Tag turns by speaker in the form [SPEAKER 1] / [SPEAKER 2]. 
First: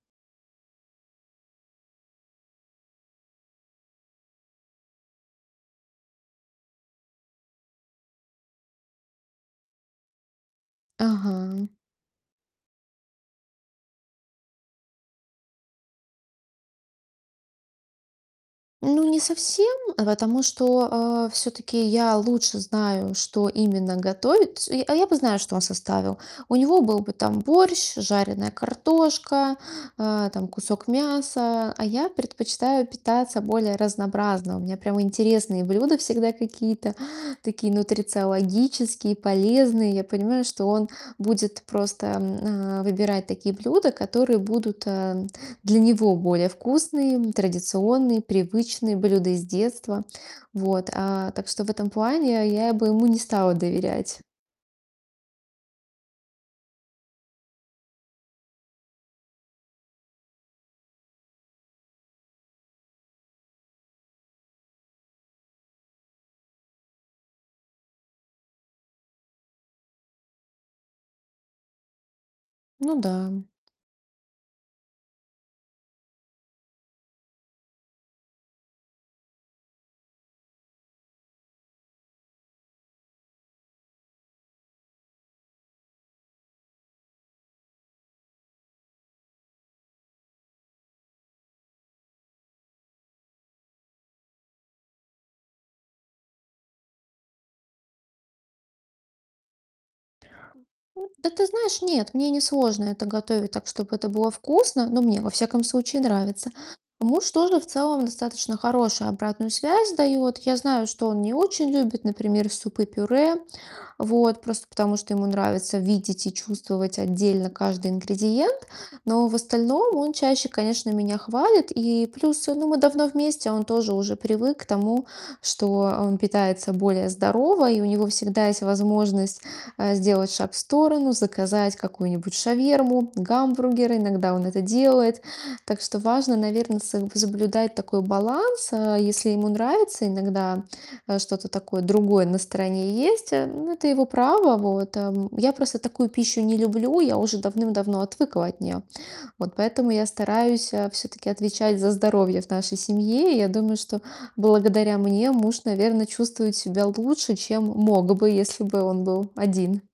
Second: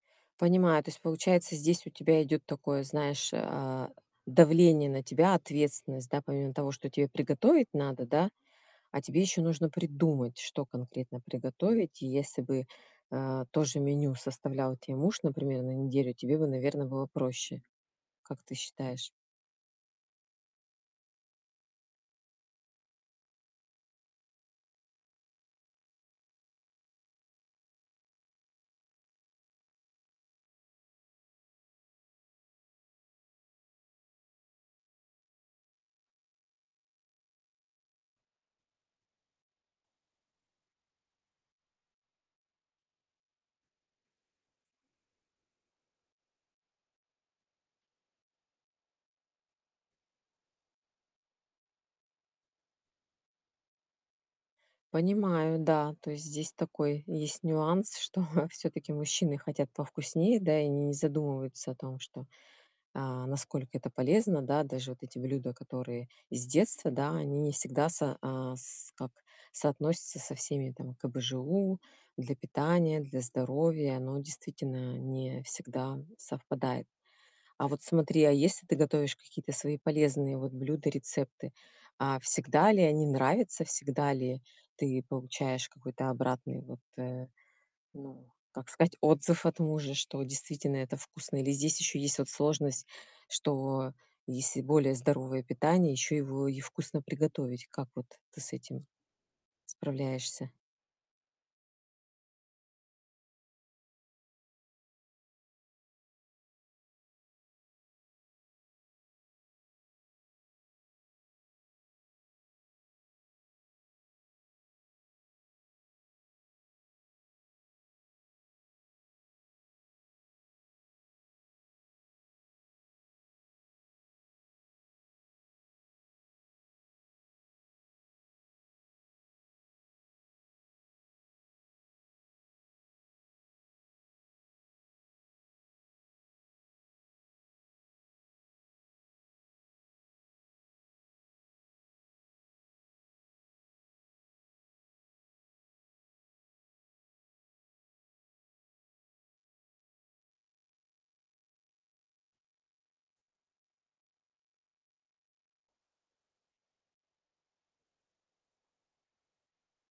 [SPEAKER 1] Понимаю, то есть получается, здесь у тебя идёт такое, знаешь, а, давление на тебя, ответственность, да, помимо того, что тебе приготовить надо, да, а тебе ещё нужно придумать, что конкретно
[SPEAKER 2] Ага.
[SPEAKER 1] приготовить. И если бы, а, то же меню составлял те муж, например, на неделю, тебе бы, наверно, было проще. Как ты
[SPEAKER 2] Ну,
[SPEAKER 1] считаешь?
[SPEAKER 2] не совсем, потому что, а, всё-таки я лучше знаю, что именно готовит, то есть, а, я а, я бы знаю, что он составил. У него был бы там борщ, жареная картошка, а, там кусок мяса. А я предпочитаю питаться более разнообразно. У меня прямо интересные блюда всегда какие-то такие нутрициологические, полезные. Я понимаю, что он будет просто, м, а, выбирать такие блюда, которые будут, а, для него более вкусные, традиционные, привычные блюда из детства, вот, а. Так что в этом плане я бы ему не стала доверять.
[SPEAKER 1] Понимаю, да. То есть здесь такой есть нюанс, что всё-таки мужчины хотят повкуснее, да, и они не задумываются о том, что, а, насколько это полезно, да. Даже вот эти блюда, которые с детства, да, они не всегда со а, с как соотносятся со всеми там КБЖУ. Для питания,
[SPEAKER 2] Ну
[SPEAKER 1] для
[SPEAKER 2] да.
[SPEAKER 1] здоровья, оно действительно не всегда совпадает. А вот смотри, а если ты готовишь какие-то свои полезные вот блюда, рецепты, а всегда ли они нравятся, всегда ли ты получаешь какой-то обратный вот, э, ну, как сказать, отзыв от мужа, что действительно это вкусно? Или здесь ещё есть вот сложность, что если более здоровое питание, ещё его и вкусно приготовить? Как вот ты с этим справляешься?
[SPEAKER 2] М, да ты знаешь, нет, мне не сложно это готовить так, чтобы это было вкусно, но мне, во всяком случае, нравится. Муж тоже в целом достаточно хорошую обратную связь дает. Я знаю, что он не очень любит, например, супы-пюре. Вот. Просто потому, что ему нравится видеть и чувствовать отдельно каждый ингредиент. Но в остальном он чаще, конечно, меня хвалит, и плюс, ну, мы давно вместе, он тоже уже привык к тому, что он питается более здорово, и у него всегда есть возможность, а, сделать шаг в сторону, заказать какую-нибудь шаверму, гамбургер. Иногда он это делает. Так что важно, наверно, соб соблюдать такой баланс. А если ему нравится иногда, э, что-то такое другое на стороне есть, э, ну, это его право, вот, ам. Я просто такую пищу не люблю, я уже давным-давно отвыкла от нее. Вот поэтому я стараюсь, а, всё-таки отвечать за здоровье в нашей семье. И я думаю, что благодаря мне муж, наверно, чувствует себя лучше, чем мог бы, если бы он был один.